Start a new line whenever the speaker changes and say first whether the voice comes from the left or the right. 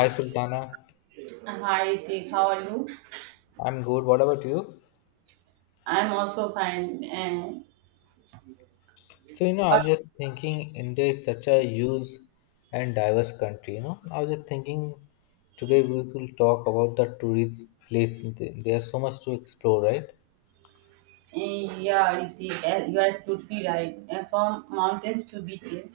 left: Hi Sultana,
right: Hi, Ritik. How are you?
left: I'm good. What about you?
right: I'm also fine. And,
left: So, you know, I was just thinking India is such a huge and diverse country, you know. I was just thinking today we could talk about the tourist place. There's so much to explore, right?
right: eh, yeah, Ritik, you are totally right. From mountains to beaches,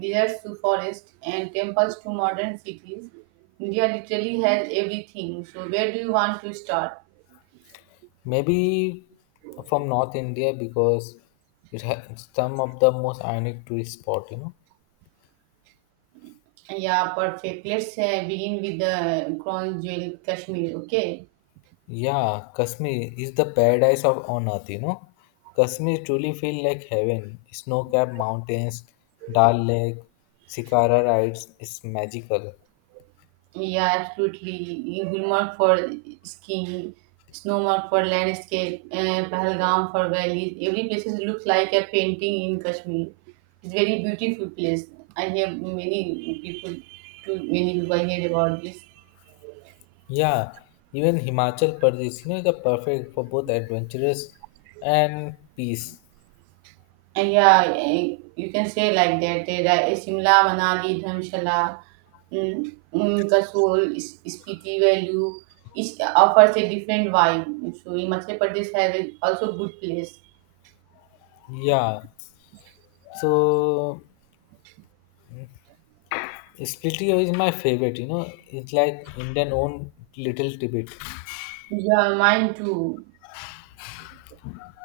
right: deserts to forests, and temples to modern cities, India literally has everything. So, where do you want to start?
left: Maybe from North India because it has some of the most iconic tourist spot, you know.
right: Yeah, perfect. Let's begin with the crown jewel, Kashmir. Okay.
left: Yeah, Kashmir is the paradise of on earth, you know. Kashmir truly feels like heaven. Snow-capped mountains, Dal Lake, Shikara rides, it's magical.
right: Yeah, absolutely. Gulmarg for skiing, Snowmark for landscape, Pahalgam for valleys. Every place looks like a painting in Kashmir. It's very beautiful place. I hear many people, too many people I hear about this.
left: Yeah, even Himachal Pradesh, you know, is the perfect for both adventurous and peace.
right: And yeah, you can say like that. There are Shimla, Manali, Dharamshala, Kasol, Spiti Valley. Each offers a different vibe. So Himachal Pradesh has also good place.
left: Yeah, so Splitio is my favorite, you know. It's like Indian own little Tibet.
right: Yeah, mine too.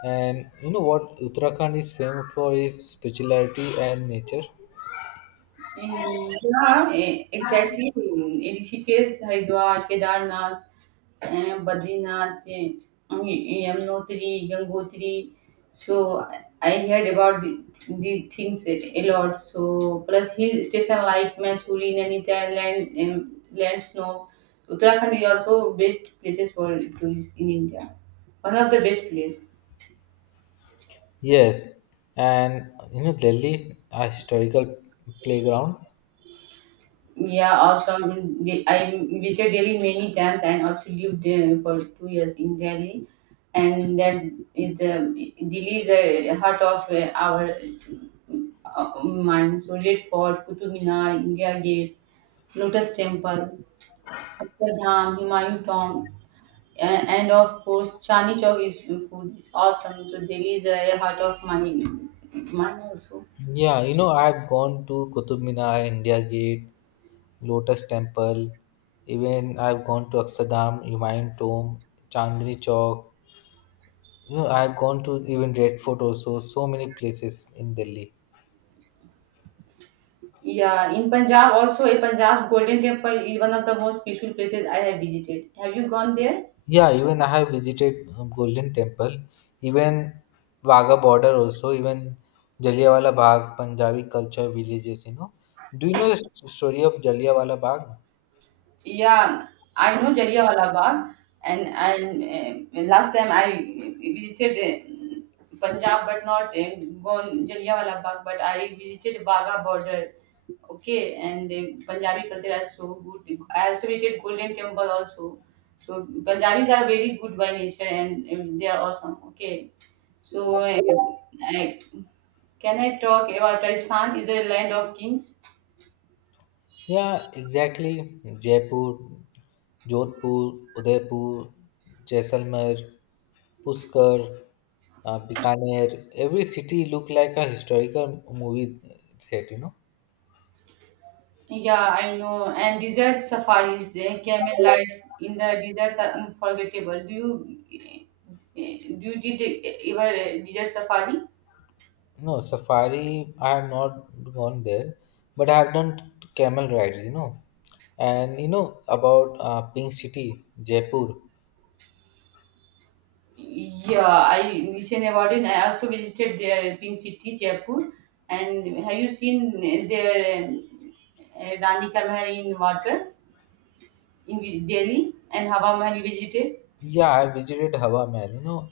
left: And you know what Uttarakhand is famous for is spirituality and nature.
right: Yeah, exactly. Rishikesh, Haridwar, Kedarnath, Badrinath, Yamunotri, Gangotri. So I heard about the things a lot. So plus hill station like Mansoori, Nainital, land snow. Uttarakhand is also best places for tourists in India. One of the best place.
left: Yes, and you know Delhi, a historical playground.
right: Yeah, awesome. I visited Delhi many times and also lived there for 2 years in Delhi, and that is the Delhi is the heart of our mind. So Red Fort, Qutub Minar, India Gate, Lotus Temple, Dham, Humayun Tomb, and of course Chandni Chowk is food is awesome. So Delhi is the heart of my mind also.
left: Yeah, you know I've gone to Qutub Minar, India Gate, Lotus Temple. Even I've gone to Akshardham, Humayun Tomb, Chandni Chowk. You know I've gone to even Red Fort also. So many places in Delhi.
right: Yeah, in Punjab also, a Punjab's Golden Temple is one of the most peaceful places I have visited. Have you gone there?
left: Yeah, even I have visited Golden Temple, even Wagah border also, even Jallianwala Bagh, Punjabi culture villages, you know. Do you know the story of Jallianwala Bagh?
right: Yeah, I know Jallianwala Bagh, and last time I visited Punjab, but not gone Jallianwala Bagh, but I visited Wagah border. Okay, and Punjabi culture is so good. I also visited Golden Temple also. So Punjabis are very good by nature, and they are awesome. Okay, so. I, Can I talk about Rajasthan is a land of kings?
left: Yeah, exactly. Jaipur, Jodhpur, Udaipur, Jaisalmer, Pushkar, Bikaner, every city look like a historical movie set, you know.
right: Yeah, I know. And desert safaris, camel rides in the deserts are unforgettable. Do you do you did ever a desert safari?
left: No, safari, I have not gone there, but I have done camel rides, you know. And you know about Pink City, Jaipur.
right: Yeah, I listened about it. I also visited their pink city, Jaipur. And have you seen their Rani Ka Mahal in water in Delhi and Hawa Mahal you visited?
left: Yeah, I visited Hawa Mahal, you know.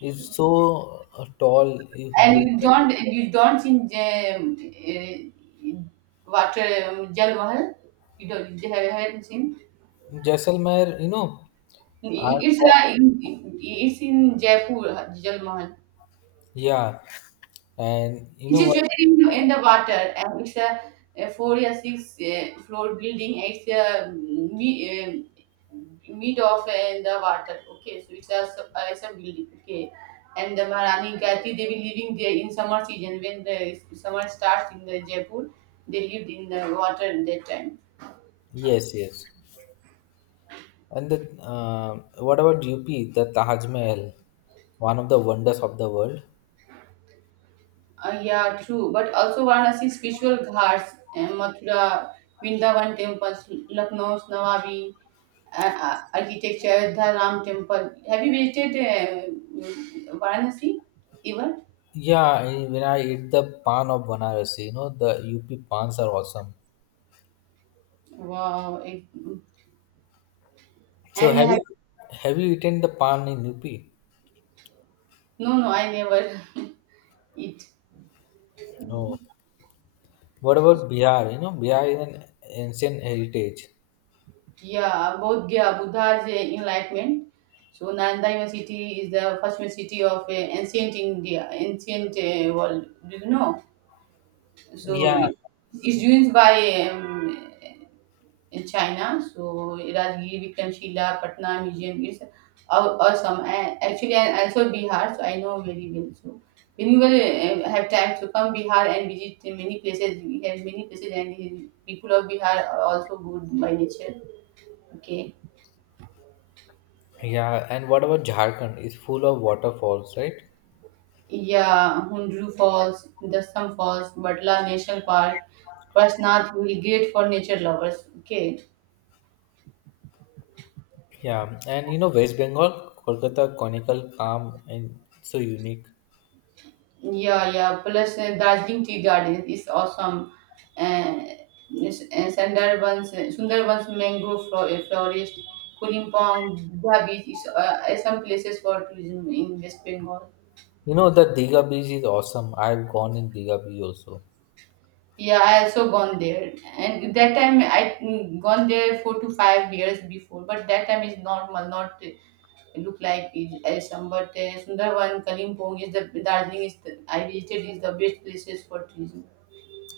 left: It's so tall. If
right: And
left: you
right: you don't seen uh, what Jal Mahal? You haven't seen?
left: look Jaisalmer, you know, I've
right: It's
left: gone.
right: uh, in, it's in Jaipur Jal Mahal.
left: Yeah, and you
right: It's
left: know what?
right: situated in the water, and it's a four or six floor building. Uh, mid of in the water. Okay, so it's a building. Okay, and the Maharani Gayatri they were living there in summer season when the summer starts in the Jaipur. They lived in the water in that time.
left: Yes, yes. And the what about UP? The Taj Mahal, one of the wonders of the world.
right: Yeah, true. But also Varanasi spiritual ghats, Mathura, Vrindavan temples, Lucknow's Nawabi and architecture Ayodhya Ram temple. Have you visited Varanasi even?
left: Yeah, I- when I eat the pan of Banaras, you know the UP pans are awesome.
right: Wow.
left: So
right: And
left: have
right: have,
left: you have you eaten the pan in UP?
right: no, no, I never. it
left: No. What about Bihar? You know Bihar is an ancient heritage.
right: Yeah, both, yeah, Buddha's enlightenment. So Nanda city is the first city of ancient India, ancient world. Do you know? So
left: Yeah,
right: it is used by in China. So Rajgir, Vikramshila, Patna museum is awesome. And actually, and also Bihar, so I know very well. So when you will have time to come Bihar and visit many places, we have many places, and people of Bihar are also good by nature. Okay.
left: yeah. And what about Jharkhand? It's full of waterfalls, right?
right: Yeah, Hundru Falls, Dastam Falls, Batla National Park, Parshnath Hill, great for nature lovers. Okay,
left: Yeah, and you know West Bengal, Kolkata, conical, calm, and so unique.
right: yeah, yeah. Plus, Darjeeling Tea Garden is awesome. Uh, Sundarbans mangrove forest, Kulimpong, Dha Beach is some places for tourism in West Bengal.
left: You know the Diga beach is awesome. I've gone in Diga beach also.
right: Yeah, I also gone there, and that time I gone there 4 to 5 years before. But that time is normal, not look like it as some. But Sundarban, Kalimpong is the Darjeeling is the I visited is the best places for tourism.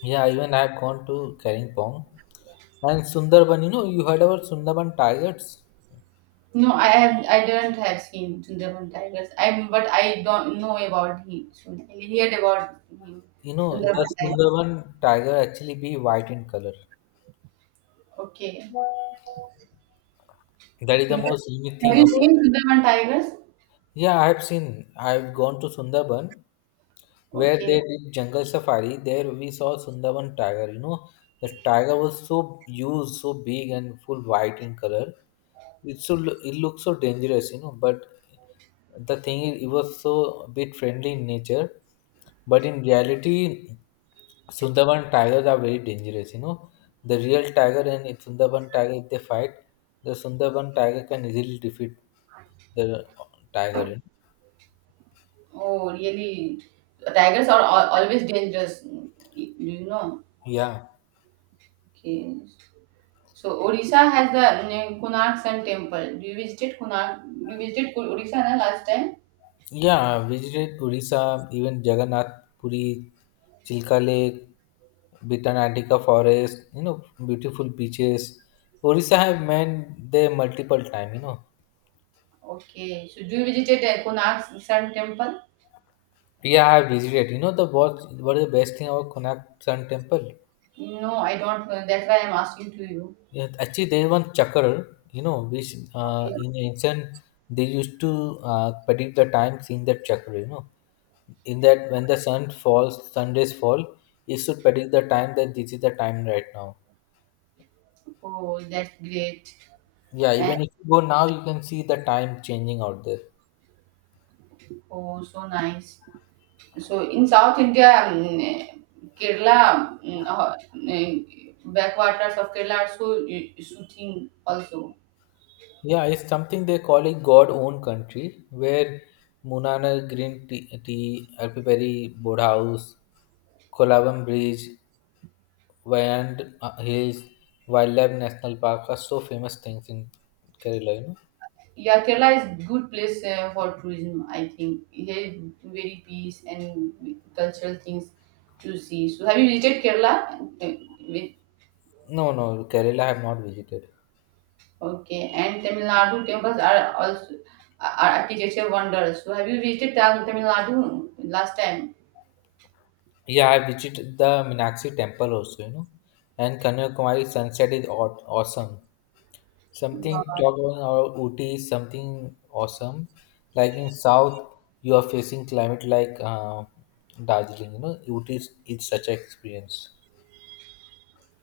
left: Yeah, even I've gone to Karingpong. And Sundarban, you know, you heard about Sundarban tigers?
right: No, I didn't have seen Sundarban tigers. I but I don't know about him. I heard about him.
left: You know,
right: Sundarban
left: the
right: tigers.
left: Sundarban tiger actually be white in color.
right: Okay.
left: That is the
right: You-
left: most unique
right: Have
left: thing
right: you
left: about.
right: seen Sundarban tigers?
left: Yeah, I have seen. I've gone to Sundarban, where
right: Okay.
left: they did jungle safari there we saw sundarban tiger, you know, the tiger was so huge, so big and full white in color. It looked so dangerous, you know, but the thing is it was so a bit friendly in nature, but in reality sundarban tigers are very dangerous, you know, the real tiger. And if sundarban tiger if they fight, the sundarban tiger can easily defeat the tiger, you know?
right: Oh, really? Tigers are always dangerous. Do you know?
left: Yeah.
right: Okay. So Odisha has the Konark Sun Temple. Do you visited Konark? You visited Odisha na last time?
left: Yeah, I visited Purisa, even Jagannath Puri, Chilka Lake, Bitanatika Forest, you know, beautiful beaches. Orissa have been there multiple times, you know.
right: Okay. So do you visited Konark Sun Temple?
left: Yeah, I have visited. You know the what is the best thing about Konak Sun Temple?
right: No, I don't know. That's why I'm asking to you.
left: Yeah, actually there is one chakra, you know, which
right: Okay.
left: in ancient they used to predict the times in that chakra, you know. In that when the sun falls, sun rays fall, it should predict the time that this is the time right now.
right: Oh, that's great.
left: Yeah,
right: And
left: even if you go now, you can see the time changing out there.
right: oh, so nice. So in South India, Kerala, backwaters of Kerala are so soothing also.
left: Yeah, it's something they call it God owned country where Munana Green Tea, tea Alpipari Board House, Kolavam Bridge, Wayand Hills, Wildlife National Park are so famous things in Kerala, you know.
right: Yeah, Kerala is good place for tourism. I think here is very peace and cultural things to see. So have you visited Kerala? Uh,
left: No, no, Kerala I have not visited.
right: Okay, and Tamil Nadu temples are architecture wonders. So have you visited Tamil Nadu last time?
left: Yeah, I visited the Meenakshi temple also, you know. And Kanyakumari sunset is awesome. Something
right: Wow.
left: talk about our Ooty is something awesome. Like in South, you are facing climate like Darjeeling. You know, Ooty is it's such an experience.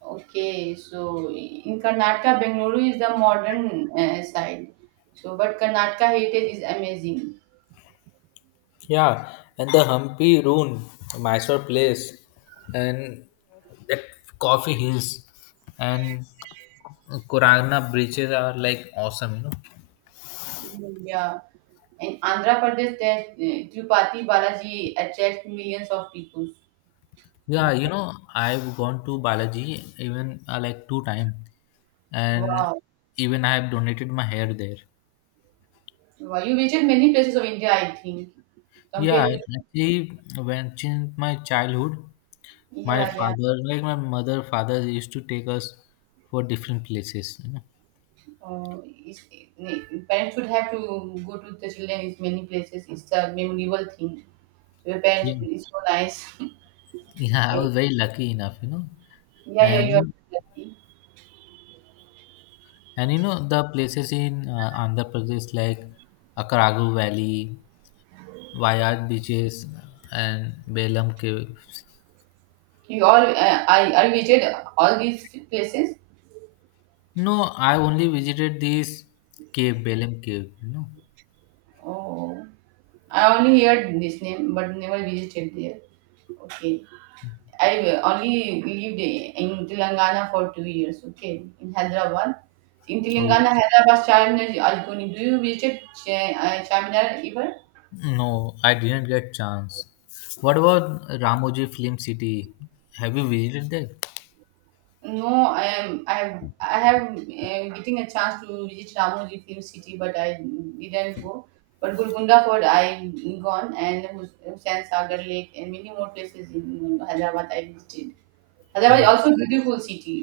right: Okay, so in Karnataka, Bengaluru is the modern side. So, but Karnataka heritage is amazing.
left: Yeah, and the Hampi Rune, Mysore place, and that coffee hills and Kurana bridges are like awesome. You know.
right: Yeah, and Andhra Pradesh, Tirupati Balaji attracts millions of people.
left: Yeah, you know, I've gone to Balaji even like two times, and
right: Wow,
left: even I have donated my hair there.
right: wow, you visited many places of India, I think,
left: Yeah, I
right: compared to.
left: actually, when since my childhood, my
right: Yeah, yeah.
left: father, like my mother, father used to take us for different places, you know.
right: Uh, is, Parents would have to go to the children in many places. It's a memorable thing. So your parents
left: Yeah,
right: is so nice.
left: yeah, I
right: Okay.
left: was very lucky enough, you know.
right: Yeah, yeah, you are
left: And
right: lucky.
left: and you know the places in Andhra Pradesh like Akaragu Valley, Wayad beaches, and Belam Cave.
right: You all I visited all these places.
left: No, I only visited this cave, Belam Cave, you know.
right: Oh, I only heard this name, but never visited there. Okay. I only lived in Telangana for 2 years. Okay, in Hyderabad. In
left: Oh,
right: Telangana, Hyderabad, Charminar, Algoni. Do you visit Charminar ever?
left: no, I didn't get chance. What about Ramoji Film City? Have you visited there?
right: No, I am. I have. I have getting a chance to visit Ramoji Film City, but I didn't go. But Golconda Fort, I gone, and Hussain Sagar Lake, and many more places in Hyderabad I visited. Hyderabad is
left: Uh,
right: also a beautiful city.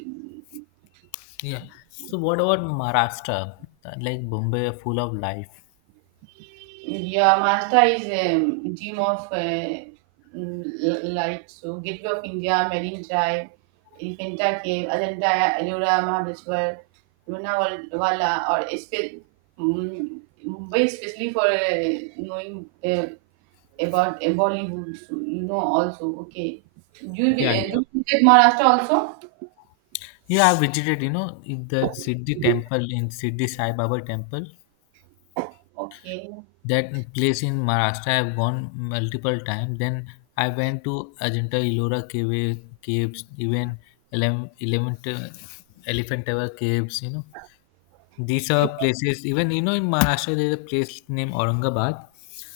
left: yeah. So what about Maharashtra? Like Bombay, full of life.
right: Yeah, Maharashtra is a dream of light. So, Gateway of India, Marine Drive, Elephanta Cave, Ajanta, Ellora, Mahabaleshwar, Lonavala, or mm, Mumbai, especially for knowing about Bollywood. So, you know also. Okay. Do you,
left: Yeah,
right: vi- uh,
left: yeah.
right: do you visit Maharashtra also?
left: Yeah, I visited. You know, in the Siddhi Temple in Siddhi Sai Baba Temple.
right: Okay.
left: That place in Maharashtra, I've gone multiple times. Then I went to Ajanta Ellora caves, even eleven Elephant Tower caves. You know. These are places, even you know, in Maharashtra, there's a place named Aurangabad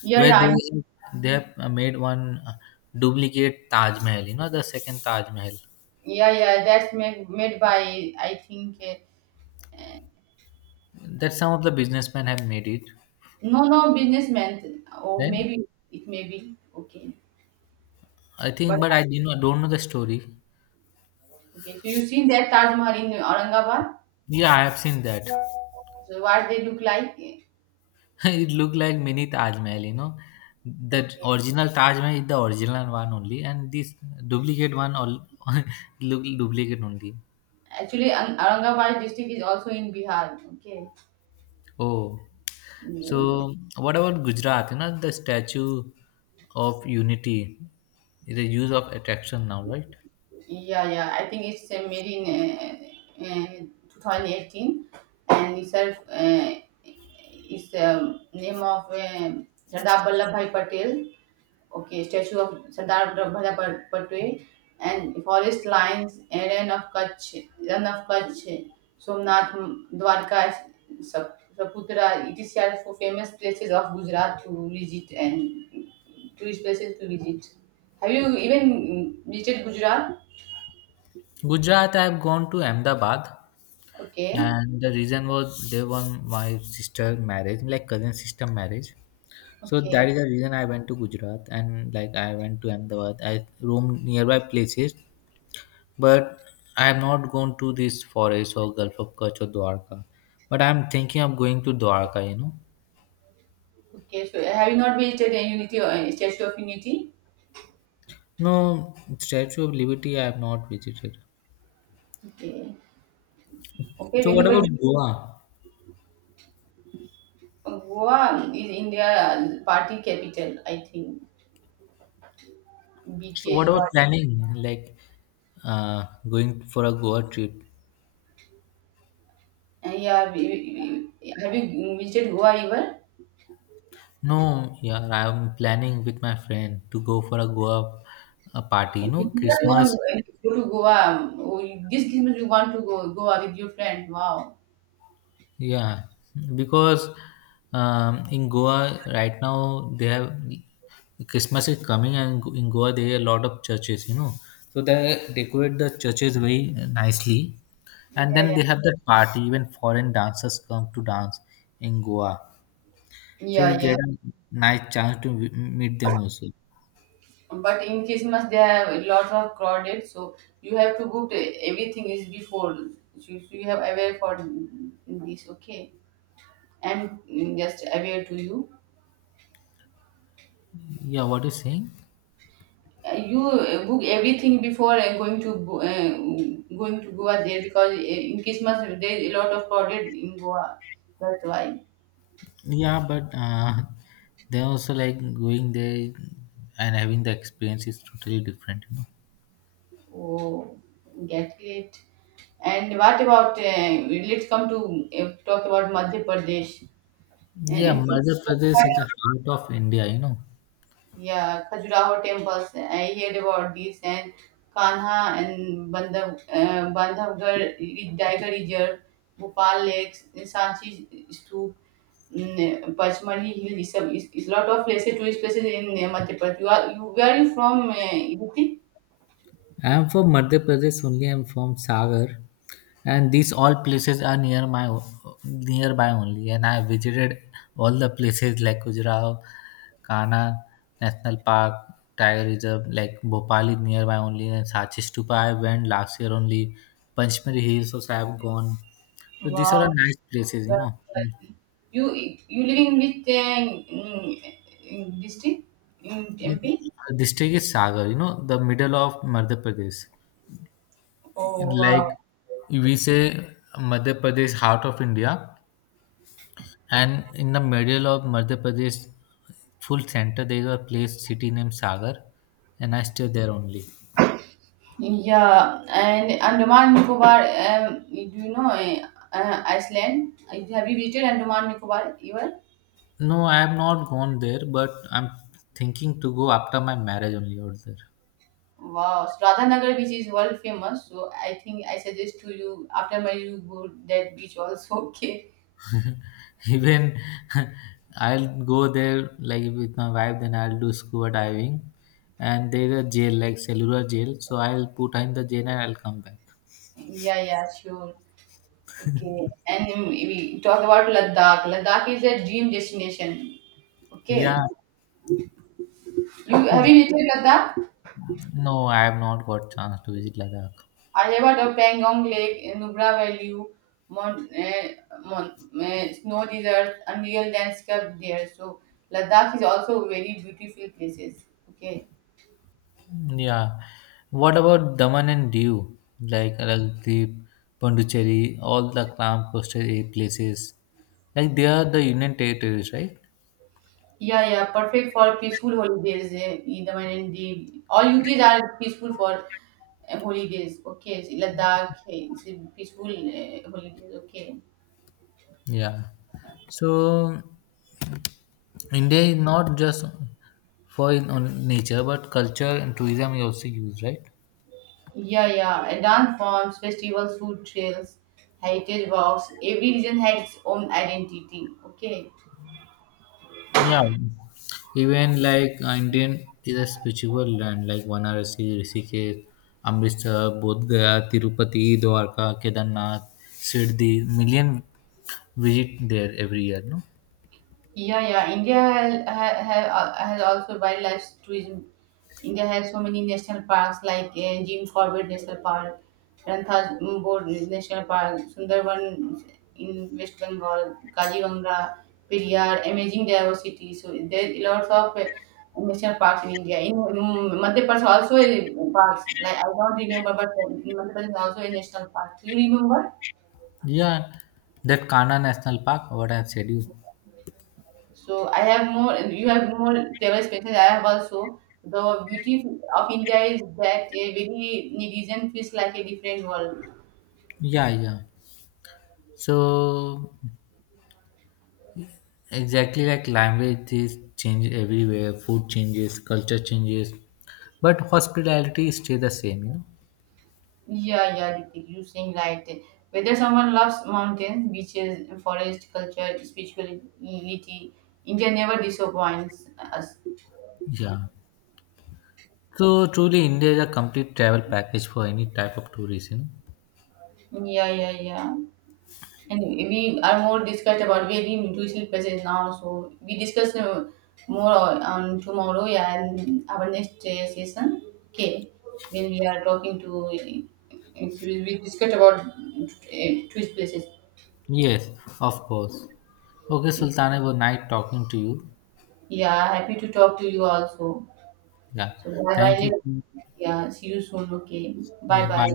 right: Yeah,
left: where
right: yeah.
left: they they have made one duplicate Taj Mahal. You know, the second Taj Mahal.
right: Yeah, yeah. That's made by, I think.
left: That some of the businessmen have made it.
right: No, no, businessman, or
left: Then
right: maybe it may be okay.
left: I think,
right: But
left: but I you know don't know the story.
right: okay, so you've seen that Taj Mahal in Aurangabad.
left: Yeah, I have seen that.
right: So what they look like?
left: It looked like mini Taj Mahal. You know, the
right: Okay,
left: original Taj Mahal is the original one only, and this duplicate one all look duplicate only.
right: actually, Aurangabad district is also in Bihar. Okay,
left: Oh, so what about Gujarat? You know, the Statue of Unity is a use of attraction now, right?
right: yeah, yeah. I think it's made in uh, uh, 2018, and it's name of Sardar Vallabhbhai Patel. Okay, statue of Sardar Vallabhbhai Patwe and forest lines, Aaron of Kutch, Run of Kutch, Somnath, Dwarka, Saputra. These are four famous places of Gujarat to visit and tourist places to visit. Have you even visited Gujarat?
left: Gujarat, I have gone to Ahmedabad,
right: Okay,
left: and the reason was they won my sister marriage, like cousin sister marriage. So that is
right: okay,
left: the reason I went to Gujarat, and like I went to Ahmedabad. I roamed nearby places, but I have not gone to this forest or Gulf of Kutch or Dwarka. But I am thinking of going to Dwarka. You know.
right: okay. So have you not visited a Unity or a Statue of Unity?
left: No, Statue of Liberty I have not visited.
right: Okay, okay.
left: So what
right: Whenever
left: about Goa?
right: Goa is India party capital, I think.
left: So what
right: Beaches,
left: about
right: what?
left: planning? Like going for a Goa trip?
right: Yeah, have you visited Goa ever?
left: No, yeah, I'm planning with my friend to go for a Goa party. You know,
right: You never
left: Christmas.
right: go to Goa. Oh, This Christmas you want to go Goa with your friend. Wow.
left: Yeah, because in Goa right now they have Christmas is coming, and in Goa there are a lot of churches. You know, so they decorate the churches very nicely, and
right: Yeah,
left: then
right: yeah.
left: they have that party, even foreign dancers come to dance in goa, so we
right: Yeah,
left: get
right: yeah.
left: a nice chance to meet them also.
right: But in Christmas they have lots of crowded, so you have to book everything is before. So you have aware for this, okay? I'm just aware to you.
left: Yeah, what you saying?
right: You book everything before going to Goa there because in Christmas there is a lot of crowded in Goa. That's why.
left: Yeah, but they also like going there, and having the experience is totally different you
right: Oh, get it. And what about? Let's come to talk about Madhya Pradesh.
left: know. Yeah,
right: MP,
left: madhya pradesh is the heart of india, you know.
right: yeah, Khajuraho temples. I heard about this and Kanha and Bandhavgarh Tiger Reserve, Bhopal Lakes, Sanchi Stoop. Pachmali Hill is lot of places, tourist places in Madhya Pradesh. You are you Where are you from? Yupi?
left: I'm from Madhya Pradesh only. I'm from Sagar, and these all places are near my nearby only. And I visited all the places like Khajuraho, Kana National Park, Tiger Reserve, like Bhopal is nearby only, and Sachi Stupa I went last year only. Panchmari Hills also I have gone. So these are
right: Wow.
left: nice places, you
right: But
left: know.
right: You you living in which in district in
left: The
right: MP?
left: district is Sagar, you know, the middle of Madhya Pradesh.
right: Oh wow.
left: Like we say, Madhya Pradesh heart of India. And in the middle of Madhya Pradesh, full center, there is a place, city named Sagar, and I stay there only.
right: Yeah, and Andaman Nicobar. Do you know Iceland? Have you visited Andaman Nicobar ever?
left: No, I have not gone there, but I'm thinking to go after my marriage only out there.
right: Wow, so Radhanagar beach is world famous. So I think I suggest to you after my you go that beach also. Okay.
left: Even I'll go there like with my wife, then I'll do scuba diving. And there is a jail, like cellular jail, so I'll put her in the jail and I'll come back.
right: Yeah, yeah, sure. Okay. And we talk about Ladakh. Ladakh is a dream destination. Okay.
left: Yeah,
right: You have you visited Ladakh?
left: no, I have not got chance to visit Ladakh.
right: I have heard of Pangong Lake, Nubra Valley, Mount, eh, Mount snow desert, unreal landscape there. So Ladakh is also very beautiful places. Okay.
left: Yeah. What about Daman and Diu? Like Lakdweep, Pondicherry, all the clam coastal places. Like they are the Union territories, right?
right: Yeah, yeah, perfect for peaceful holidays. Eh, in the And the all UTs are peaceful for holidays. Okay, so it's a peaceful holidays. Okay.
left: Yeah. So India is not just for on nature, but culture and tourism is also used, right?
right: Yeah, yeah. And dance forms, festivals, food trails, heritage walks. Every region had its own identity. Okay.
left: Yeah, even like Indian is a spiritual land like Varanasi, Rishikesh, Amritsar, Bodh Gaya, Tirupati, Dwarka, Kedarnath, Sirdhi. Million visit there every year, no?
right: Yeah, yeah. India has also wildlife tourism. India has so many national parks like Jim Corbett National Park, Ranthambore National Park, Sundarban in West Bengal, Kaziranga, Periyar, amazing diversity. So there are lots of national parks in India. In Madhya Pradesh also a parks. Like I don't remember, but in Madhya Pradesh also a national park. Do you remember?
left: Yeah, that Kana National Park. What I said you.
right: So I have more, you have more travel experiences. I have also. The beauty of India is that every region feels like a different world.
left: Yeah, yeah. So exactly like language is change everywhere, food changes, culture changes, but hospitality stay the same, you know.
right: Yeah, yeah, Ritik, you saying right. Whether someone loves mountains, beaches, forest, culture, spirituality, India never disappoints us.
left: Yeah. So truly, India is a complete travel package for any type of tourism.
right: Yeah, yeah, yeah. And we are more discussed about very are in present now, so we discuss more on tomorrow, yeah, and our next session. Okay, when we are talking to, so we discuss about twist places.
left: Yes, of course. Okay, Sultana, it was nice talking to you.
right: Yeah, happy to talk to you also.
left: Yeah,
right: So bye
left: thank
right: bye.
left: you.
right: Yeah, see you soon. Okay,
left: Yeah,
right: bye
left: bye.
right: bye.